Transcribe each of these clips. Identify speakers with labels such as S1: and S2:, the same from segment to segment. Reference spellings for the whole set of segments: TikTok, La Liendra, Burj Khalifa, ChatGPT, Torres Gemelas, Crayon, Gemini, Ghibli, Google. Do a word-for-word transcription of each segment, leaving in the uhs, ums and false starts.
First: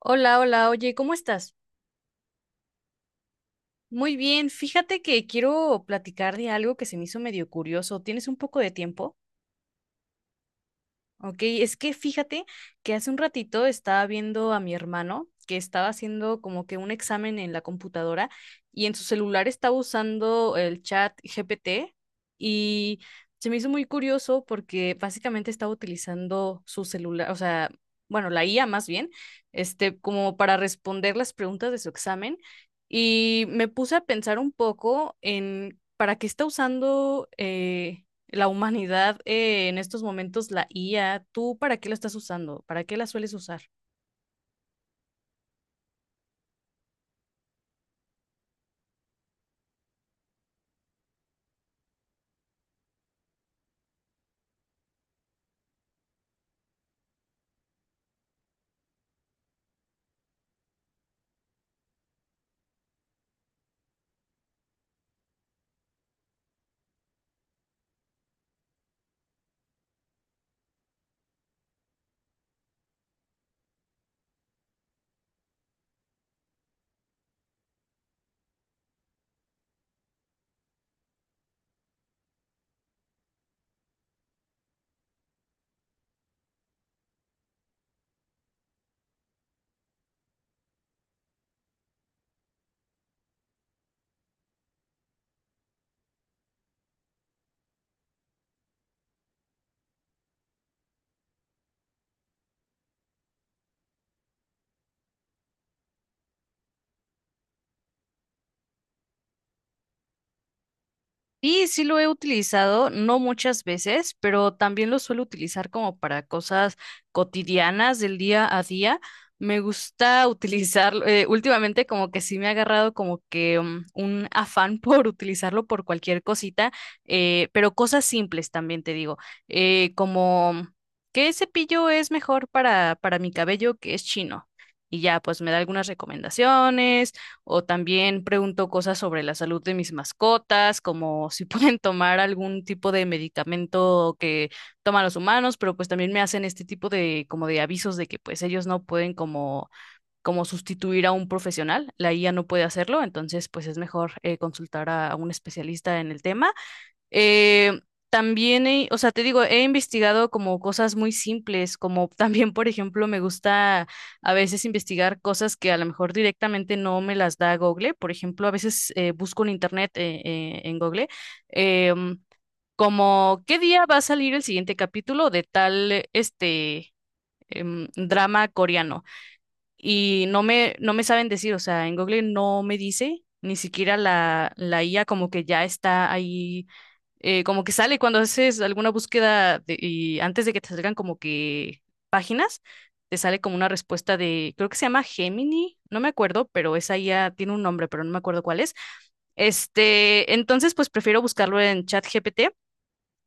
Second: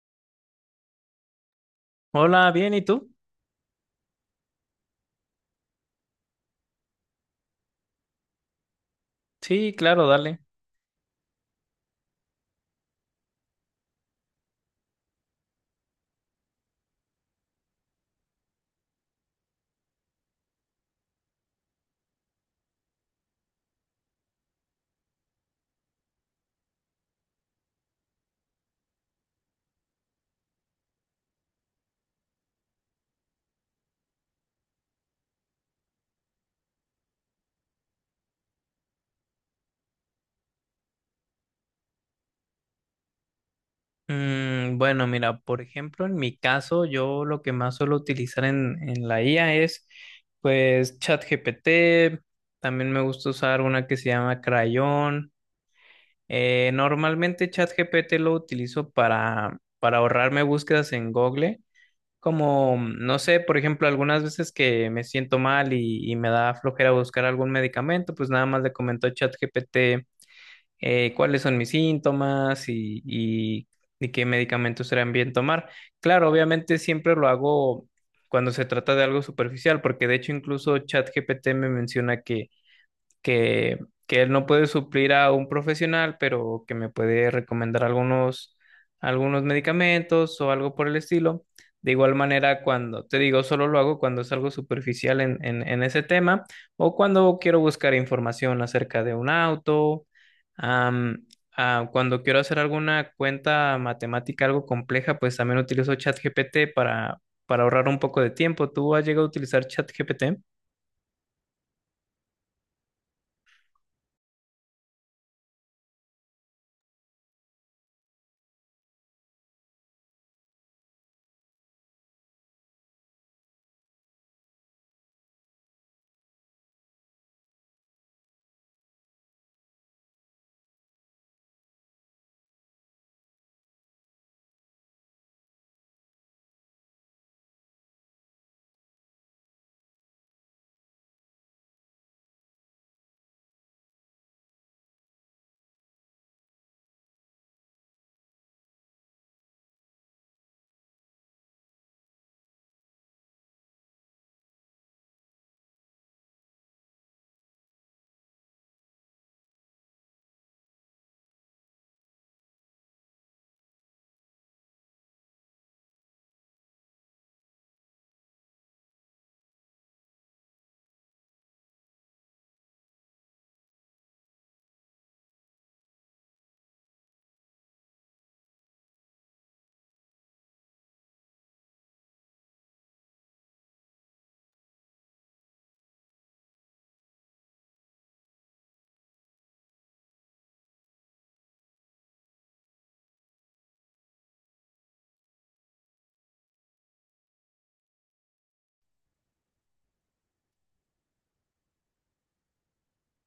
S1: Hola, hola, oye, ¿cómo estás?
S2: Hola, bien, ¿y tú?
S1: Muy bien, fíjate que quiero platicar de algo que se me hizo medio curioso. ¿Tienes un poco de tiempo?
S2: Sí, claro, dale.
S1: Ok, es que fíjate que hace un ratito estaba viendo a mi hermano que estaba haciendo como que un examen en la computadora y en su celular estaba usando el chat G P T y se me hizo muy curioso porque básicamente estaba utilizando su celular, o sea, bueno, la I A más bien, este, como para responder las preguntas de su examen y me puse a pensar un poco en para qué está usando eh, la humanidad, eh, en estos momentos, la I A. ¿Tú para qué la estás usando? ¿Para qué la sueles usar?
S2: Mm, bueno, mira, por ejemplo, en mi caso, yo lo que más suelo utilizar en, en la I A es, pues, ChatGPT. También me gusta usar una que se llama Crayon. Eh, normalmente ChatGPT lo utilizo para, para ahorrarme búsquedas en Google. Como, no sé, por ejemplo, algunas veces que me siento mal y, y me da flojera buscar algún medicamento, pues nada más le comento a ChatGPT eh, cuáles son mis síntomas y, y- y qué medicamentos serán bien tomar. Claro, obviamente siempre lo hago cuando se trata de algo superficial, porque de hecho incluso ChatGPT me menciona que que, que él no puede suplir a un profesional, pero que me puede recomendar algunos, algunos medicamentos o algo por el estilo. De igual manera, cuando te digo, solo lo hago cuando es algo superficial en, en, en ese tema o cuando quiero buscar información acerca de un auto, am, ah, cuando quiero hacer alguna cuenta matemática algo compleja, pues también utilizo ChatGPT para, para ahorrar un poco de tiempo. ¿Tú has llegado a utilizar ChatGPT?
S1: Sí, sí lo he utilizado, no muchas veces, pero también lo suelo utilizar como para cosas cotidianas del día a día. Me gusta utilizarlo, eh, últimamente como que sí me ha agarrado como que mm, un afán por utilizarlo por cualquier cosita, eh, pero cosas simples también te digo, eh, como ¿qué cepillo es mejor para, para mi cabello que es chino? Y ya, pues me da algunas recomendaciones o también pregunto cosas sobre la salud de mis mascotas, como si pueden tomar algún tipo de medicamento que toman los humanos, pero pues también me hacen este tipo de como de avisos de que pues ellos no pueden como como sustituir a un profesional, la I A no puede hacerlo, entonces pues es mejor eh, consultar a, a un especialista en el tema. Eh, también, he- o sea, te digo, he investigado como cosas muy simples, como también, por ejemplo, me gusta a veces investigar cosas que a lo mejor directamente no me las da Google. Por ejemplo, a veces eh, busco en internet, eh, eh, en Google, em, como qué día va a salir el siguiente capítulo de tal, este, em, drama coreano. Y no me, no me saben decir, o sea, en Google no me dice. Ni siquiera la, la I A como que ya está ahí eh, como que sale cuando haces alguna búsqueda de- y antes de que te salgan como que páginas, te sale como una respuesta de, creo que se llama Gemini, no me acuerdo, pero esa ya tiene un nombre, pero no me acuerdo cuál es. Este, entonces pues prefiero buscarlo en ChatGPT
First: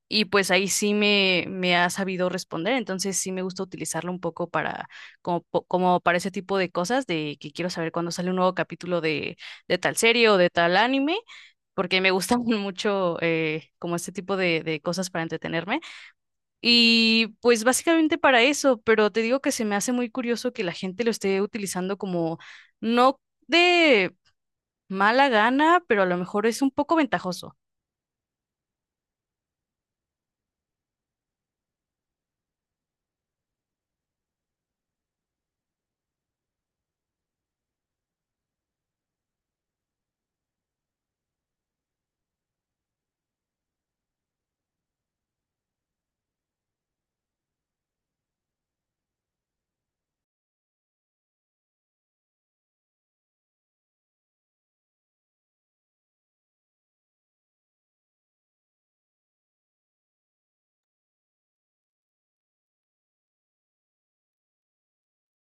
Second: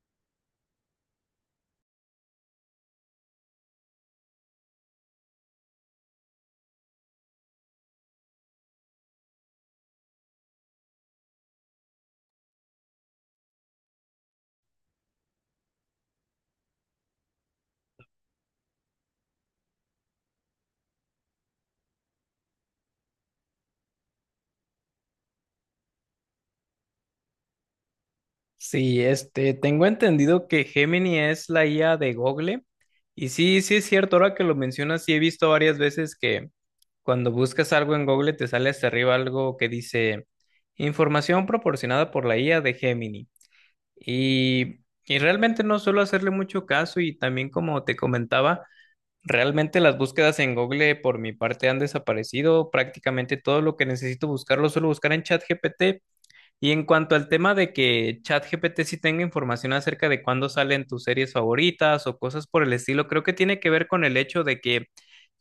S1: y pues ahí sí me, me ha sabido responder, entonces sí me gusta utilizarlo un poco para como, po- como para ese tipo de cosas de que quiero saber cuándo sale un nuevo capítulo de, de tal serie o de tal anime porque me gustan mucho eh, como este tipo de, de cosas para entretenerme. Y pues básicamente para eso, pero te digo que se me hace muy curioso que la gente lo esté utilizando como no de mala gana, pero a lo mejor es un poco ventajoso.
S2: Sí, este, tengo entendido que Gemini es la I A de Google. Y sí, sí es cierto, ahora que lo mencionas, sí he visto varias veces que cuando buscas algo en Google te sale hasta arriba algo que dice información proporcionada por la I A de Gemini. Y, y realmente no suelo hacerle mucho caso y también como te comentaba, realmente las búsquedas en Google por mi parte han desaparecido. Prácticamente todo lo que necesito buscar lo suelo buscar en ChatGPT. Y en cuanto al tema de que ChatGPT sí tenga información acerca de cuándo salen tus series favoritas o cosas por el estilo, creo que tiene que ver con el hecho de que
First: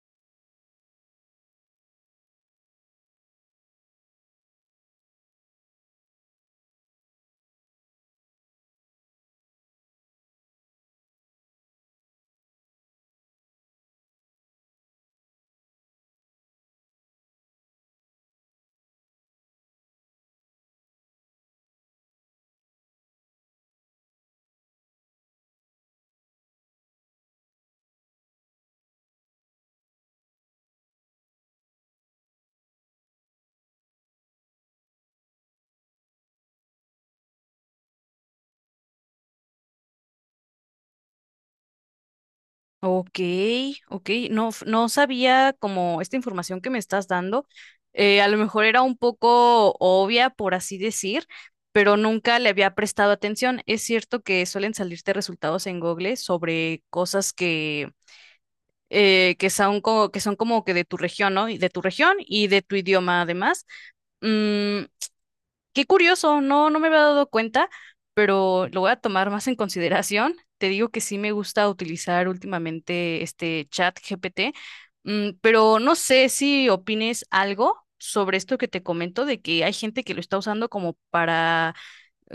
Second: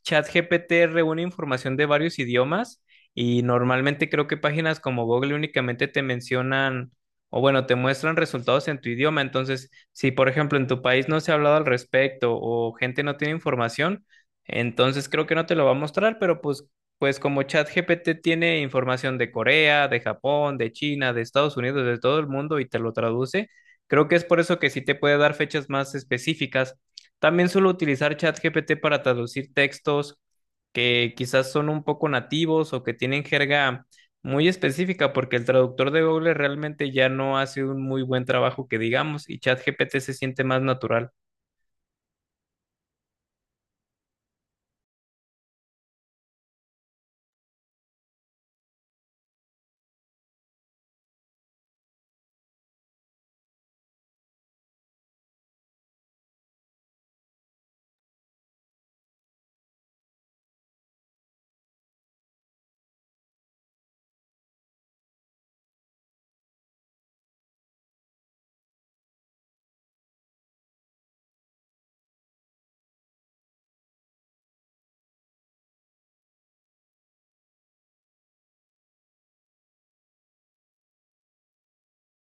S2: ChatGPT reúne información de varios idiomas y normalmente creo que páginas como Google únicamente te mencionan o bueno, te muestran resultados en tu idioma. Entonces, si por ejemplo en tu país no se ha hablado al respecto o gente no tiene información, entonces creo que no te lo va a mostrar, pero pues, pues como ChatGPT tiene información de Corea, de Japón, de China, de Estados Unidos, de todo el mundo y te lo traduce, creo que es por eso que sí te puede dar fechas más específicas. También suelo utilizar ChatGPT para traducir textos que quizás son un poco nativos o que tienen jerga muy específica, porque el traductor de Google realmente ya no hace un muy buen trabajo que digamos, y ChatGPT se siente más natural.
S1: Ok, ok, no, f- no sabía como esta información que me estás dando, eh, a lo mejor era un poco obvia, por así decir, pero nunca le había prestado atención. Es cierto que suelen salirte resultados en Google sobre cosas que, eh, que son como, que son como que de tu región, ¿no? Y de tu región y de tu idioma además. Mm, Qué curioso, no, no me había dado cuenta, pero lo voy a tomar más en consideración. Te digo que sí me gusta utilizar últimamente este chat G P T, mm, pero no sé si opines algo sobre esto que te comento de que hay gente que lo está usando como para,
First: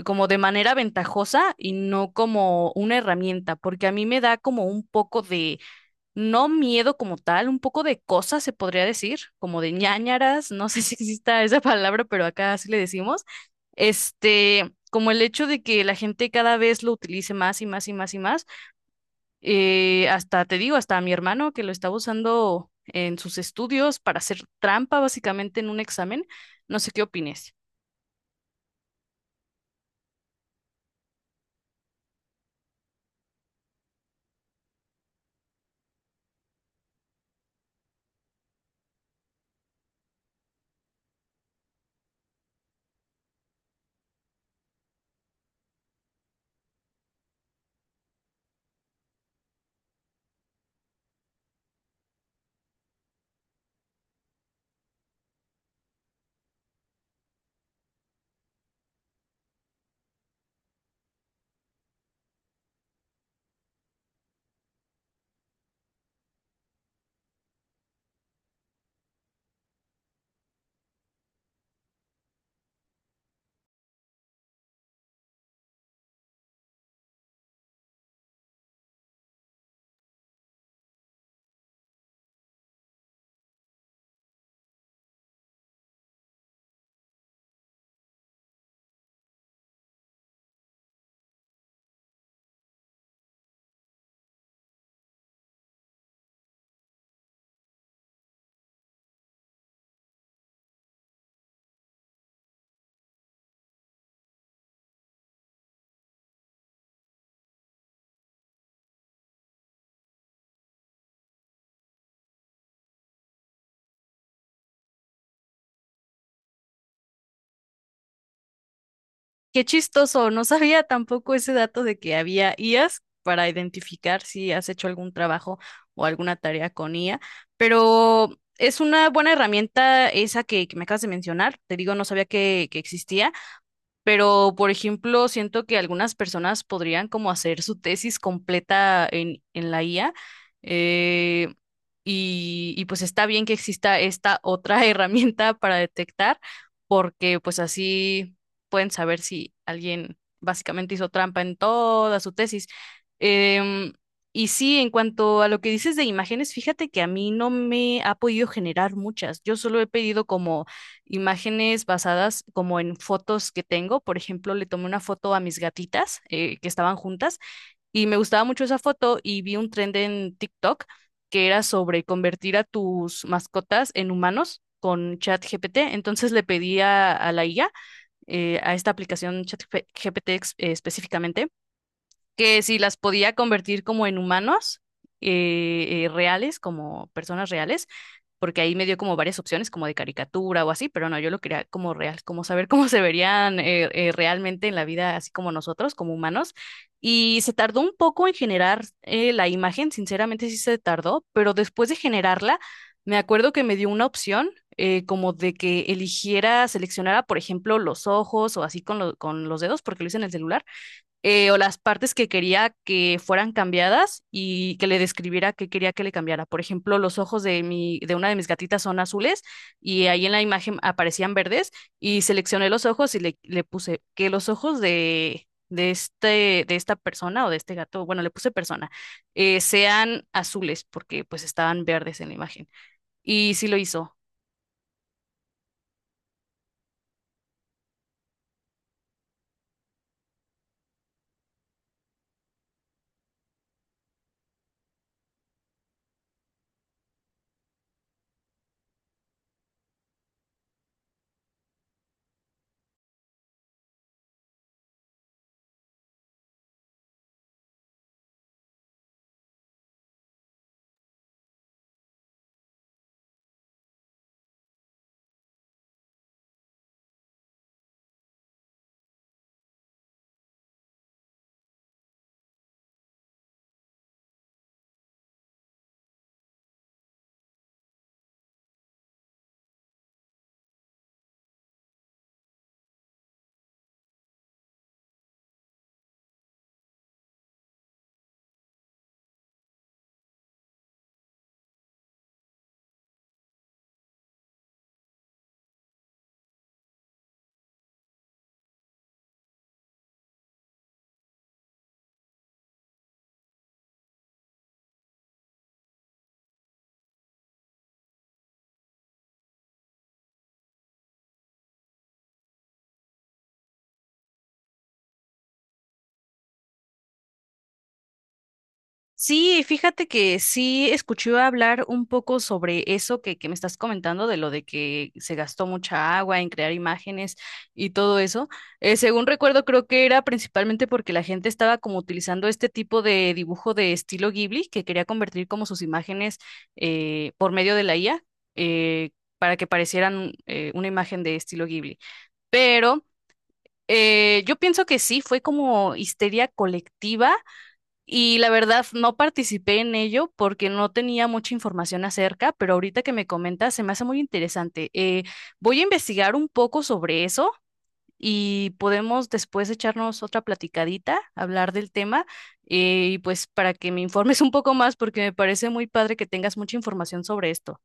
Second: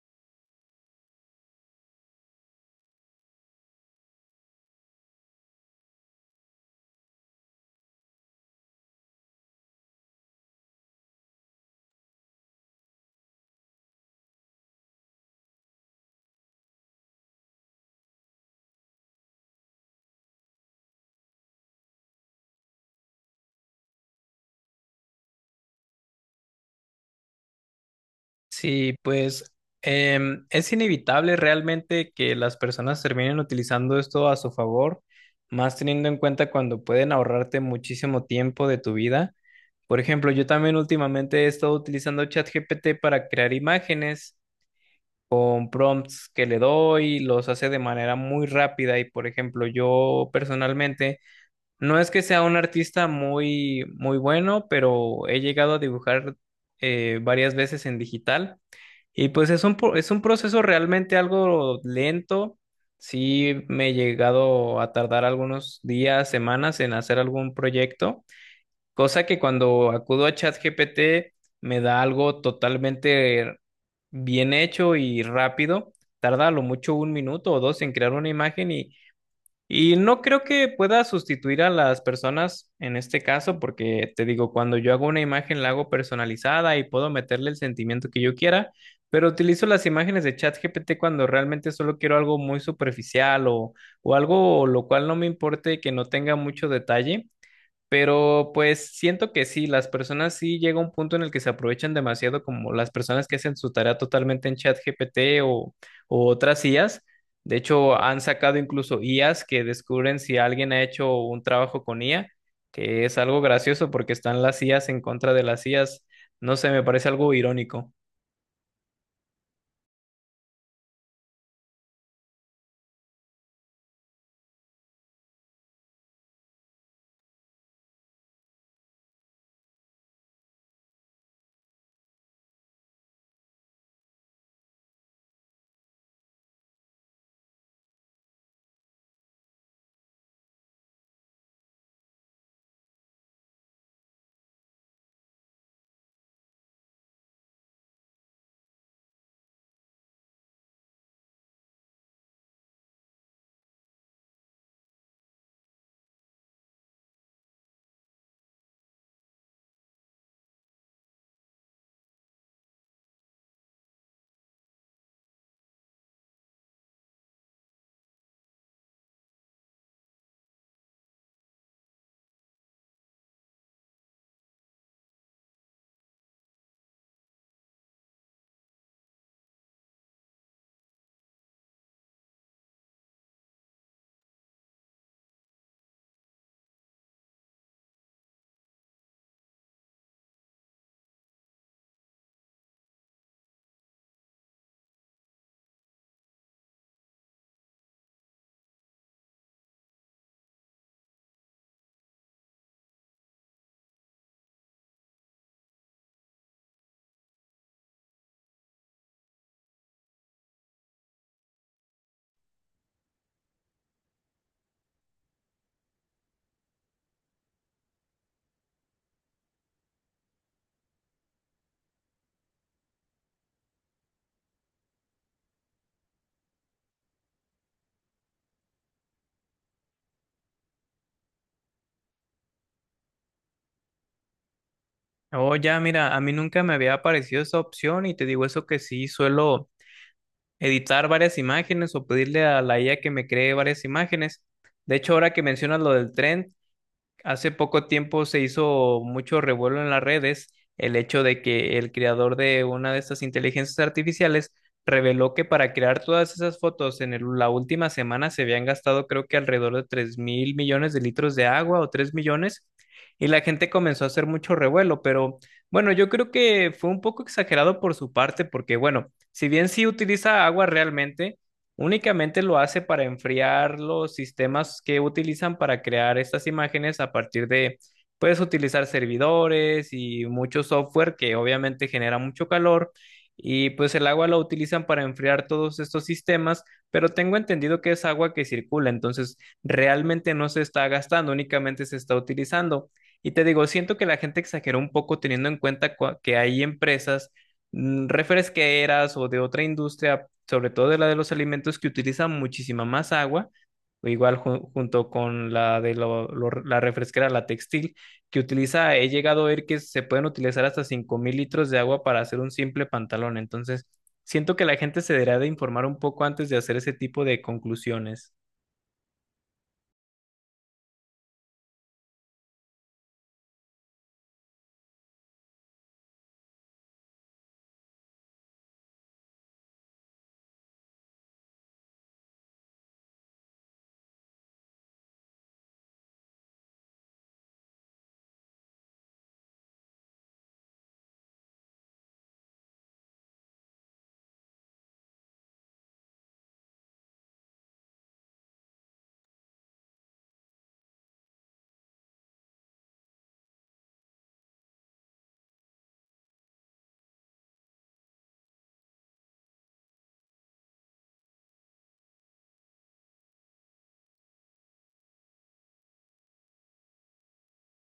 S1: como de manera ventajosa y no como una herramienta, porque a mí me da como un poco de no miedo como tal, un poco de cosas se podría decir, como de ñáñaras, no sé si exista esa palabra, pero acá sí le decimos. Este, como el hecho de que la gente cada vez lo utilice más y más y más y más. Eh, hasta te digo, hasta a mi hermano que lo estaba usando en sus estudios para hacer trampa básicamente en un examen. No sé qué opines.
S2: Sí, pues em, es inevitable realmente que las personas terminen utilizando esto a su favor, más teniendo en cuenta cuando pueden ahorrarte muchísimo tiempo de tu vida. Por ejemplo, yo también últimamente he estado utilizando ChatGPT para crear imágenes con prompts que le doy, los hace de manera muy rápida y por ejemplo, yo personalmente no es que sea un artista muy muy bueno, pero he llegado a dibujar eh, varias veces en digital y pues es un pro- es un proceso realmente algo lento. Sí me he llegado a tardar algunos días, semanas en hacer algún proyecto. Cosa que cuando acudo a ChatGPT me da algo totalmente bien hecho y rápido. Tarda a lo mucho un minuto o dos en crear una imagen y, y no creo que pueda sustituir a las personas en este caso, porque te digo, cuando yo hago una imagen la hago personalizada y puedo meterle el sentimiento que yo quiera, pero utilizo las imágenes de ChatGPT cuando realmente solo quiero algo muy superficial o, o algo lo cual no me importe que no tenga mucho detalle. Pero pues siento que sí, las personas sí llega un punto en el que se aprovechan demasiado, como las personas que hacen su tarea totalmente en ChatGPT o, o otras I As. De hecho, han sacado incluso I As que descubren si alguien ha hecho un trabajo con I A, que es algo gracioso porque están las I As en contra de las I As. No sé, me parece algo irónico.
S1: Qué chistoso, no sabía tampoco ese dato de que había I As para identificar si has hecho algún trabajo o alguna tarea con I A, pero es una buena herramienta esa que, que me acabas de mencionar. Te digo, no sabía que, que existía. Pero, por ejemplo, siento que algunas personas podrían como hacer su tesis completa en, en la I A. eh, y, y pues está bien que exista esta otra herramienta para detectar, porque pues así pueden saber si alguien básicamente hizo trampa en toda su tesis. Em, y sí, en cuanto a lo que dices de imágenes, fíjate que a mí no me ha podido generar muchas. Yo solo he pedido como imágenes basadas como en fotos que tengo. Por ejemplo, le tomé una foto a mis gatitas eh, que estaban juntas y me gustaba mucho esa foto y vi un trend en TikTok que era sobre convertir a tus mascotas en humanos con ChatGPT. Entonces le pedí a, a la I A, eh, a esta aplicación ChatGPT ex- eh, específicamente que si las podía convertir como en humanos eh, eh, reales, como personas reales, porque ahí me dio como varias opciones, como de caricatura o así, pero no, yo lo quería como real, como saber cómo se verían eh, eh, realmente en la vida, así como nosotros, como humanos. Y se tardó un poco en generar eh, la imagen, sinceramente sí se tardó, pero después de generarla, me acuerdo que me dio una opción. Eh, como de que eligiera, seleccionara, por ejemplo, los ojos o así con, lo- con los dedos, porque lo hice en el celular, eh, o las partes que quería que fueran cambiadas y que le describiera qué quería que le cambiara. Por ejemplo, los ojos de mi, de una de mis gatitas son azules y ahí en la imagen aparecían verdes y seleccioné los ojos y le, le puse que los ojos de, de este, de esta persona o de este gato, bueno, le puse persona, eh, sean azules porque pues estaban verdes en la imagen. Y sí lo hizo.
S2: Oh, ya, mira, a mí nunca me había aparecido esa opción y te digo eso que sí suelo editar varias imágenes o pedirle a la I A que me cree varias imágenes. De hecho, ahora que mencionas lo del tren, hace poco tiempo se hizo mucho revuelo en las redes el hecho de que el creador de una de estas inteligencias artificiales reveló que para crear todas esas fotos en el- la última semana se habían gastado creo que alrededor de tres mil millones de litros de agua o tres millones y la gente comenzó a hacer mucho revuelo, pero bueno, yo creo que fue un poco exagerado por su parte porque bueno, si bien sí utiliza agua realmente, únicamente lo hace para enfriar los sistemas que utilizan para crear estas imágenes a partir de, puedes utilizar servidores y mucho software que obviamente genera mucho calor y pues el agua lo utilizan para enfriar todos estos sistemas, pero tengo entendido que es agua que circula, entonces realmente no se está gastando, únicamente se está utilizando. Y te digo, siento que la gente exageró un poco teniendo en cuenta cua- que hay empresas mm, refresqueras o de otra industria, sobre todo de la de los alimentos que utilizan muchísima más agua, o igual ju- junto con la de lo- lo- la refresquera, la textil, que utiliza, he llegado a ver que se pueden utilizar hasta cinco mil litros de agua para hacer un simple pantalón. Entonces, siento que la gente se debería de informar un poco antes de hacer ese tipo de conclusiones.
S1: Sí, fíjate que sí escuché hablar un poco sobre eso que, que me estás comentando, de lo de que se gastó mucha agua en crear imágenes y todo eso. Eh, según recuerdo, creo que era principalmente porque la gente estaba como utilizando este tipo de dibujo de estilo Ghibli, que quería convertir como sus imágenes eh, por medio de la I A, eh, para que parecieran eh, una imagen de estilo Ghibli. Pero eh, yo pienso que sí, fue como histeria colectiva y la verdad, no participé en ello porque no tenía mucha información acerca, pero ahorita que me comentas se me hace muy interesante. Eh, voy a investigar un poco sobre eso y podemos después echarnos otra platicadita, hablar del tema eh, y pues para que me informes un poco más porque me parece muy padre que tengas mucha información sobre esto.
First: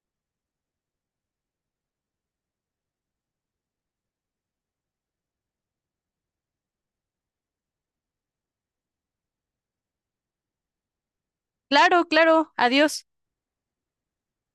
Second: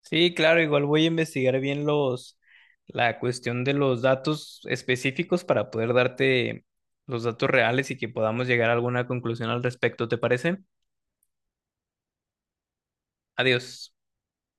S2: Sí, claro, igual voy a investigar bien los, la cuestión de los datos específicos para poder darte los datos reales y que podamos llegar a alguna conclusión al respecto, ¿te parece?
S1: Claro, claro, adiós.
S2: Adiós.